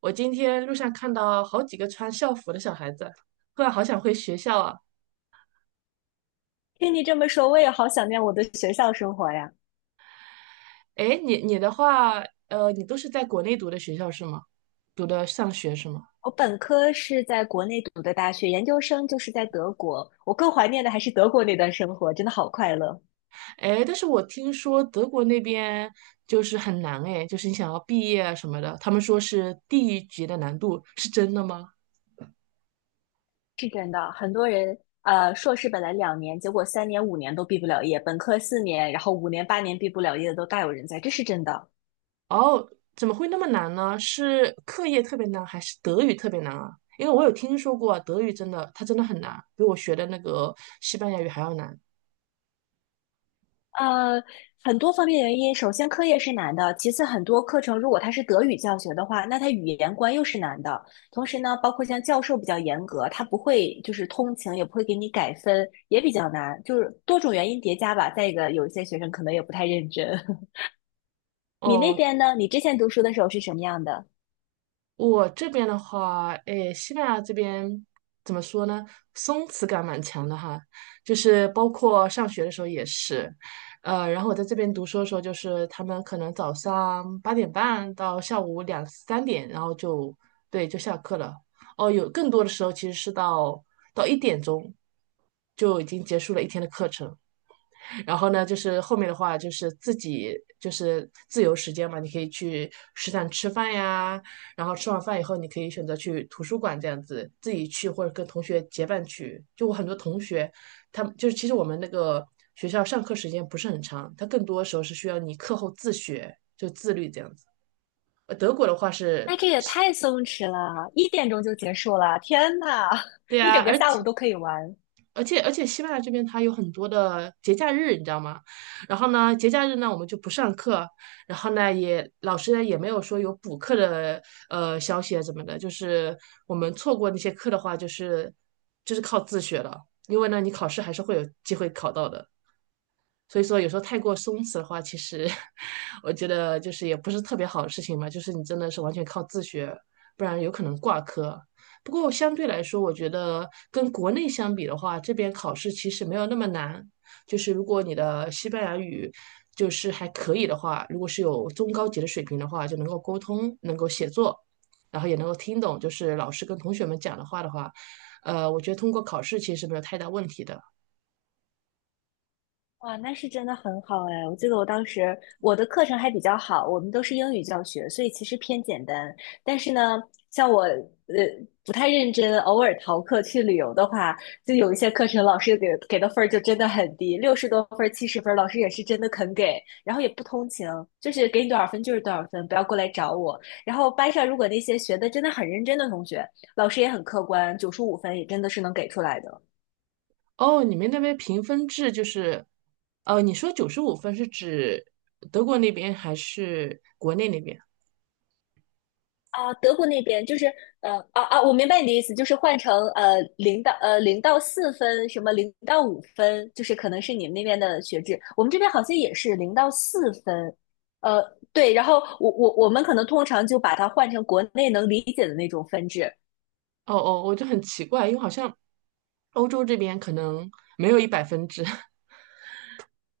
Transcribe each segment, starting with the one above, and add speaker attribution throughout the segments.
Speaker 1: 我今天路上看到好几个穿校服的小孩子，突然好想回学校啊！
Speaker 2: 听你这么说，我也好想念我的学校生活呀。
Speaker 1: 哎，你的话，你都是在国内读的学校是吗？读的上学是吗？
Speaker 2: 我本科是在国内读的大学，研究生就是在德国。我更怀念的还是德国那段生活，真的好快乐。
Speaker 1: 哎，但是我听说德国那边就是很难哎，就是你想要毕业啊什么的，他们说是地狱级的难度，是真的吗？
Speaker 2: 是真的，很多人硕士本来2年，结果3年、五年都毕不了业；本科4年，然后五年、8年毕不了业的都大有人在，这是真的。
Speaker 1: 哦，怎么会那么难呢？是课业特别难，还是德语特别难啊？因为我有听说过啊德语真的，它真的很难，比我学的那个西班牙语还要难。
Speaker 2: 呃，很多方面原因，首先课业是难的，其次很多课程如果它是德语教学的话，那它语言关又是难的。同时呢，包括像教授比较严格，他不会就是通情，也不会给你改分，也比较难，就是多种原因叠加吧。再一个，有一些学生可能也不太认真。你那
Speaker 1: 哦，
Speaker 2: 边呢？你之前读书的时候是什么样的？
Speaker 1: 我这边的话，诶，西班牙这边怎么说呢？松弛感蛮强的哈，就是包括上学的时候也是，然后我在这边读书的时候，就是他们可能早上8:30到下午两三点，然后就对就下课了。哦，有更多的时候其实是到1点钟就已经结束了一天的课程。然后呢，就是后面的话就是自己就是自由时间嘛，你可以去食堂吃饭呀，然后吃完饭以后，你可以选择去图书馆这样子自己去，或者跟同学结伴去。就我很多同学，他们就是其实我们那个学校上课时间不是很长，它更多时候是需要你课后自学，就自律这样子。德国的话是。
Speaker 2: 那这也太松弛了，1点钟就结束了，天呐，
Speaker 1: 对
Speaker 2: 一
Speaker 1: 呀，
Speaker 2: 整个
Speaker 1: 而
Speaker 2: 下午
Speaker 1: 且
Speaker 2: 都可以玩。
Speaker 1: 西班牙这边它有很多的节假日，你知道吗？然后呢，节假日呢我们就不上课，然后呢也老师呢也没有说有补课的消息啊怎么的，就是我们错过那些课的话，就是靠自学了，因为呢你考试还是会有机会考到的。所以说，有时候太过松弛的话，其实 我觉得就是也不是特别好的事情嘛。就是你真的是完全靠自学，不然有可能挂科。不过相对来说，我觉得跟国内相比的话，这边考试其实没有那么难。就是如果你的西班牙语就是还可以的话，如果是有中高级的水平的话，就能够沟通，能够写作，然后也能够听懂，就是老师跟同学们讲的话的话，我觉得通过考试其实没有太大问题的。
Speaker 2: 哇，那是真的很好哎！我记得我当时我的课程还比较好，我们都是英语教学，所以其实偏简单。但是呢，像我不太认真，偶尔逃课去旅游的话，就有一些课程老师给的分儿就真的很低，60多分儿、70分儿，老师也是真的肯给，然后也不通情，就是给你多少分就是多少分，不要过来找我。然后班上如果那些学的真的很认真的同学，老师也很客观，95分也真的是能给出来的。
Speaker 1: 哦，你们那边评分制就是，你说95分是指德国那边还是国内那边？
Speaker 2: 啊，德国那边就是我明白你的意思，就是换成零到四分，什么零到五分，就是可能是你们那边的学制，我们这边好像也是零到四分，呃对，然后我们可能通常就把它换成国内能理解的那种分制，
Speaker 1: 哦哦，我就很奇怪，因为好像欧洲这边可能没有100分制。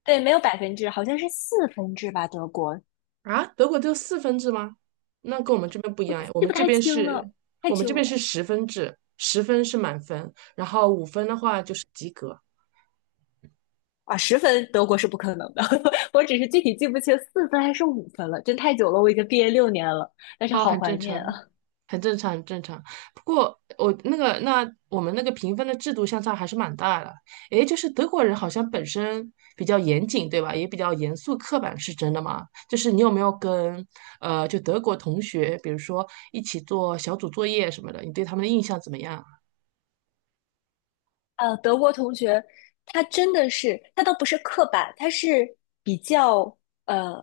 Speaker 2: 对，没有百分制，好像是四分制吧，德国，
Speaker 1: 啊，德国就有4分制吗？那跟我们这边不一
Speaker 2: 我
Speaker 1: 样哎，我
Speaker 2: 记
Speaker 1: 们
Speaker 2: 不
Speaker 1: 这
Speaker 2: 太
Speaker 1: 边
Speaker 2: 清
Speaker 1: 是，
Speaker 2: 了，太
Speaker 1: 我们这
Speaker 2: 久
Speaker 1: 边是
Speaker 2: 了
Speaker 1: 10分制，十分是满分，然后五分的话就是及格。
Speaker 2: 啊，十分德国是不可能的，我只是具体记不清四分还是五分了，真太久了，我已经毕业六年了，但是
Speaker 1: 哦，
Speaker 2: 好
Speaker 1: 很
Speaker 2: 怀
Speaker 1: 正
Speaker 2: 念
Speaker 1: 常，
Speaker 2: 啊。
Speaker 1: 很正常，很正常。不过我们那个评分的制度相差还是蛮大的。诶，就是德国人好像本身比较严谨，对吧？也比较严肃刻板，是真的吗？就是你有没有跟就德国同学，比如说一起做小组作业什么的，你对他们的印象怎么样啊？
Speaker 2: 德国同学，他真的是，他倒不是刻板，他是比较呃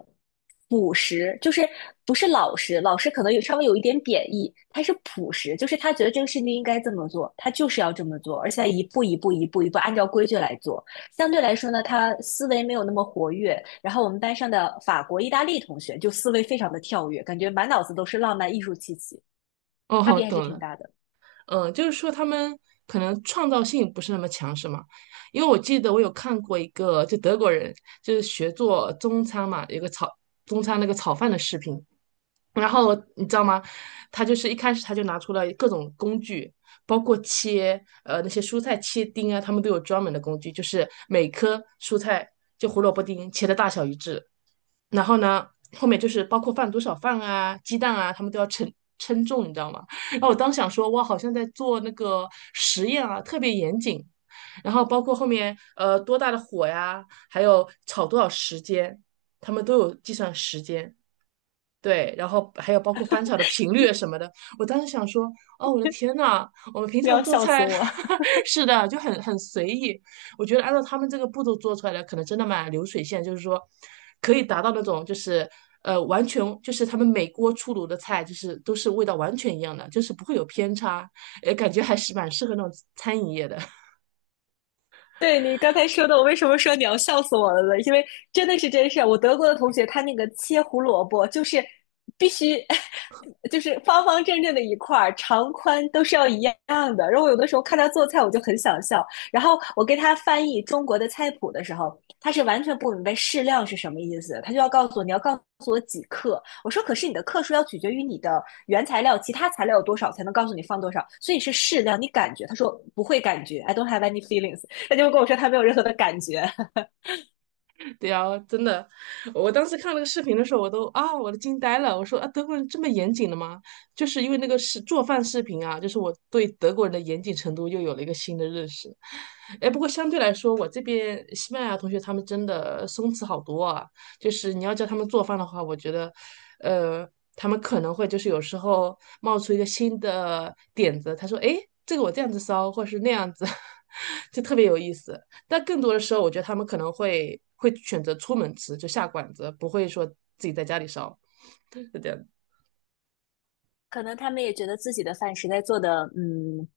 Speaker 2: 朴实，就是不是老实，老实可能有稍微有一点贬义，他是朴实，就是他觉得这个事情应该这么做，他就是要这么做，而且一步一步一步一步按照规矩来做。相对来说呢，他思维没有那么活跃。然后我们班上的法国、意大利同学就思维非常的跳跃，感觉满脑子都是浪漫艺术气息，差
Speaker 1: 哦，
Speaker 2: 别还是
Speaker 1: 懂
Speaker 2: 挺
Speaker 1: 了。
Speaker 2: 大的。
Speaker 1: 嗯，就是说他们可能创造性不是那么强，是吗？因为我记得我有看过一个，就德国人就是学做中餐嘛，有个炒中餐那个炒饭的视频，然后你知道吗？他就是一开始他就拿出了各种工具，包括切那些蔬菜切丁啊，他们都有专门的工具，就是每颗蔬菜就胡萝卜丁切的大小一致，然后呢，后面就是包括放多少饭啊、鸡蛋啊，他们都要称重，你知道吗？然后我当时想说，哇，好像在做那个实验啊，特别严谨。然后包括后面多大的火呀，还有炒多少时间，他们都有计算时间。对，然后还有包括翻炒的频率什么的，我当时想说，哦，我的天呐，我们平
Speaker 2: 你
Speaker 1: 常
Speaker 2: 要
Speaker 1: 做
Speaker 2: 笑死
Speaker 1: 菜，
Speaker 2: 我！
Speaker 1: 是的，就很随意。我觉得按照他们这个步骤做出来的，可能真的蛮流水线，就是说可以达到那种就是完全就是他们每锅出炉的菜，就是都是味道完全一样的，就是不会有偏差，也感觉还是蛮适合那种餐饮业的。
Speaker 2: 对你刚才说的，我为什么说你要笑死我了呢？因为真的是真事儿。我德国的同学，他那个切胡萝卜就是必须，就是方方正正的一块儿，长宽都是要一样的。然后我有的时候看他做菜，我就很想笑。然后我给他翻译中国的菜谱的时候，他是完全不明白适量是什么意思，他就要告诉我你要告诉我几克。我说可是你的克数要取决于你的原材料，其他材料有多少才能告诉你放多少，所以是适量。你感觉？他说不会感觉，I don't have any feelings。他就跟我说他没有任何的感觉。
Speaker 1: 对呀，真的，我当时看那个视频的时候，我都惊呆了。我说啊，德国人这么严谨的吗？就是因为那个是做饭视频啊，就是我对德国人的严谨程度又有了一个新的认识。哎，不过相对来说，我这边西班牙同学他们真的松弛好多啊。就是你要叫他们做饭的话，我觉得，呃，他们可能会就是有时候冒出一个新的点子，他说：“哎，这个我这样子烧，或是那样子，就特别有意思。”但更多的时候，我觉得他们可能会选择出门吃，就下馆子，不会说自己在家里烧，是这样子。
Speaker 2: 可能他们也觉得自己的饭实在做的，嗯，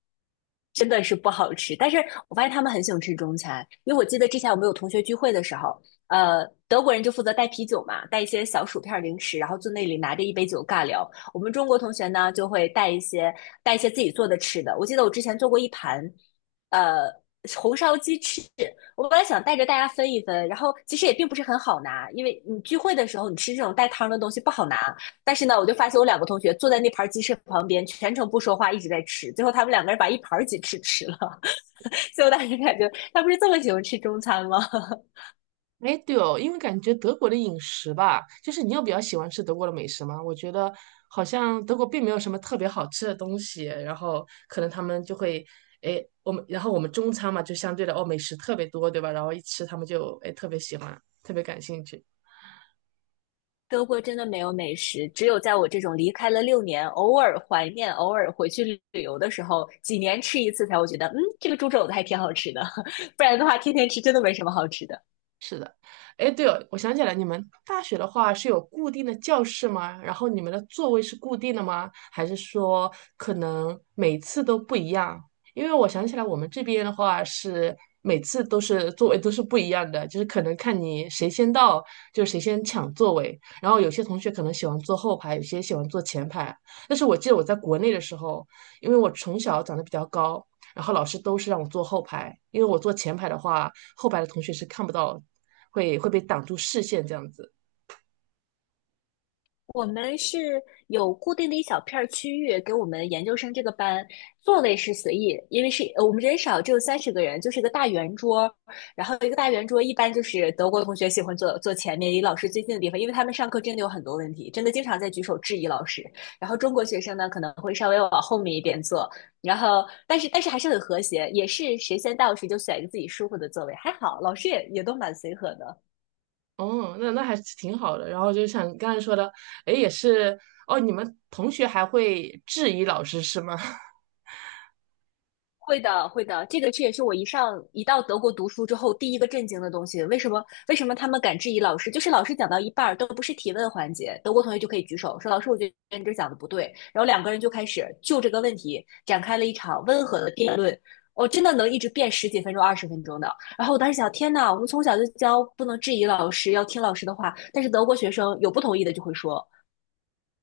Speaker 2: 真的是不好吃。但是我发现他们很喜欢吃中餐，因为我记得之前我们有同学聚会的时候，德国人就负责带啤酒嘛，带一些小薯片零食，然后坐那里拿着一杯酒尬聊。我们中国同学呢，就会带一些自己做的吃的。我记得我之前做过一盘，呃。红烧鸡翅，我本来想带着大家分一分，然后其实也并不是很好拿，因为你聚会的时候你吃这种带汤的东西不好拿，但是呢，我就发现我两个同学坐在那盘鸡翅旁边，全程不说话，一直在吃。最后他们两个人把一盘鸡翅吃了，所以我当时感觉他不是这么喜欢吃中餐吗？
Speaker 1: 哎，对哦，因为感觉德国的饮食吧，就是你有比较喜欢吃德国的美食吗？我觉得好像德国并没有什么特别好吃的东西，然后可能他们就会，哎，我们中餐嘛，就相对的哦，美食特别多，对吧？然后一吃他们就哎特别喜欢，特别感兴趣。
Speaker 2: 德国真的没有美食，只有在我这种离开了六年，偶尔怀念、偶尔回去旅游的时候，几年吃一次才会觉得，嗯，这个猪肘子还挺好吃的。不然的话，天天吃真的没什么好吃的。
Speaker 1: 哎，对哦，我想起来，你们大学的话是有固定的教室吗？然后你们的座位是固定的吗？还是说可能每次都不一样？因为我想起来，我们这边的话是每次都是座位都是不一样的，就是可能看你谁先到，就谁先抢座位。然后有些同学可能喜欢坐后排，有些喜欢坐前排。但是我记得我在国内的时候，因为我从小长得比较高，然后老师都是让我坐后排，因为我坐前排的话，后排的同学是看不到，会被挡住视线这样子。
Speaker 2: 我们是有固定的一小片儿区域给我们研究生这个班，座位是随意，因为是我们人少，只有30个人，就是一个大圆桌，然后一个大圆桌一般就是德国同学喜欢坐前面，离老师最近的地方，因为他们上课真的有很多问题，真的经常在举手质疑老师。然后中国学生呢可能会稍微往后面一点坐，然后但是还是很和谐，也是谁先到谁就选一个自己舒服的座位，还好老师也都蛮随和的。
Speaker 1: 哦，那还是挺好的。然后就像你刚才说的，哎，也是哦，你们同学还会质疑老师是吗？
Speaker 2: 会的，会的，这个这也是我一到德国读书之后第一个震惊的东西。为什么？为什么他们敢质疑老师？就是老师讲到一半儿都不是提问环节，德国同学就可以举手说：“老师，我觉得你这讲的不对。”然后两个人就开始就这个问题展开了一场温和的辩论。我真的能一直辩十几分钟、20分钟的。然后我当时想，天呐，我们从小就教不能质疑老师，要听老师的话。但是德国学生有不同意的就会说：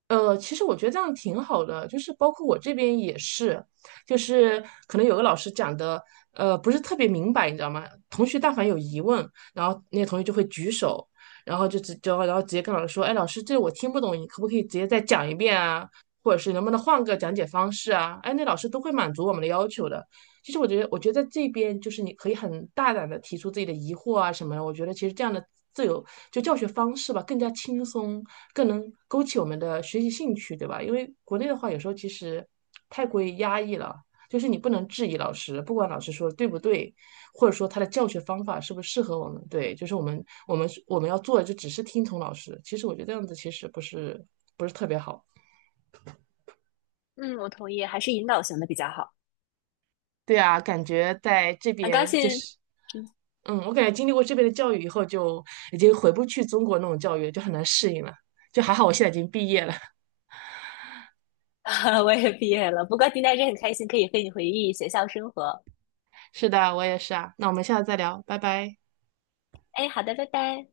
Speaker 1: 其实我觉得这样挺好的，就是包括我这边也是，就是可能有个老师讲的，不是特别明白，你知道吗？同学但凡有疑问，然后那些同学就会举手，然后直接跟老师说，哎，老师，这我听不懂，你可不可以直接再讲一遍啊？或者是能不能换个讲解方式啊？哎，那老师都会满足我们的要求的。其实我觉得在这边就是你可以很大胆的提出自己的疑惑啊什么的。我觉得其实这样的自由就教学方式吧，更加轻松，更能勾起我们的学习兴趣，对吧？因为国内的话，有时候其实太过于压抑了，就是你不能质疑老师，不管老师说对不对，或者说他的教学方法是不是适合我们，对，就是我们要做的就只是听从老师。其实我觉得这样子其实不是特别好。
Speaker 2: “嗯，我同意，还是引导型的比较好。”
Speaker 1: 对啊，感觉在这
Speaker 2: 很高
Speaker 1: 边就
Speaker 2: 兴。
Speaker 1: 是，
Speaker 2: 嗯。
Speaker 1: 嗯，我感觉经历过这边的教育以后，就已经回不去中国那种教育了就很难适应了。就还好我现在已经毕业了。
Speaker 2: 啊，我也毕业了，不过今天还是很开心，可以和你回忆学校生活。
Speaker 1: 是的，我也是啊。那我们下次再聊，拜拜。
Speaker 2: 哎，好的，拜拜。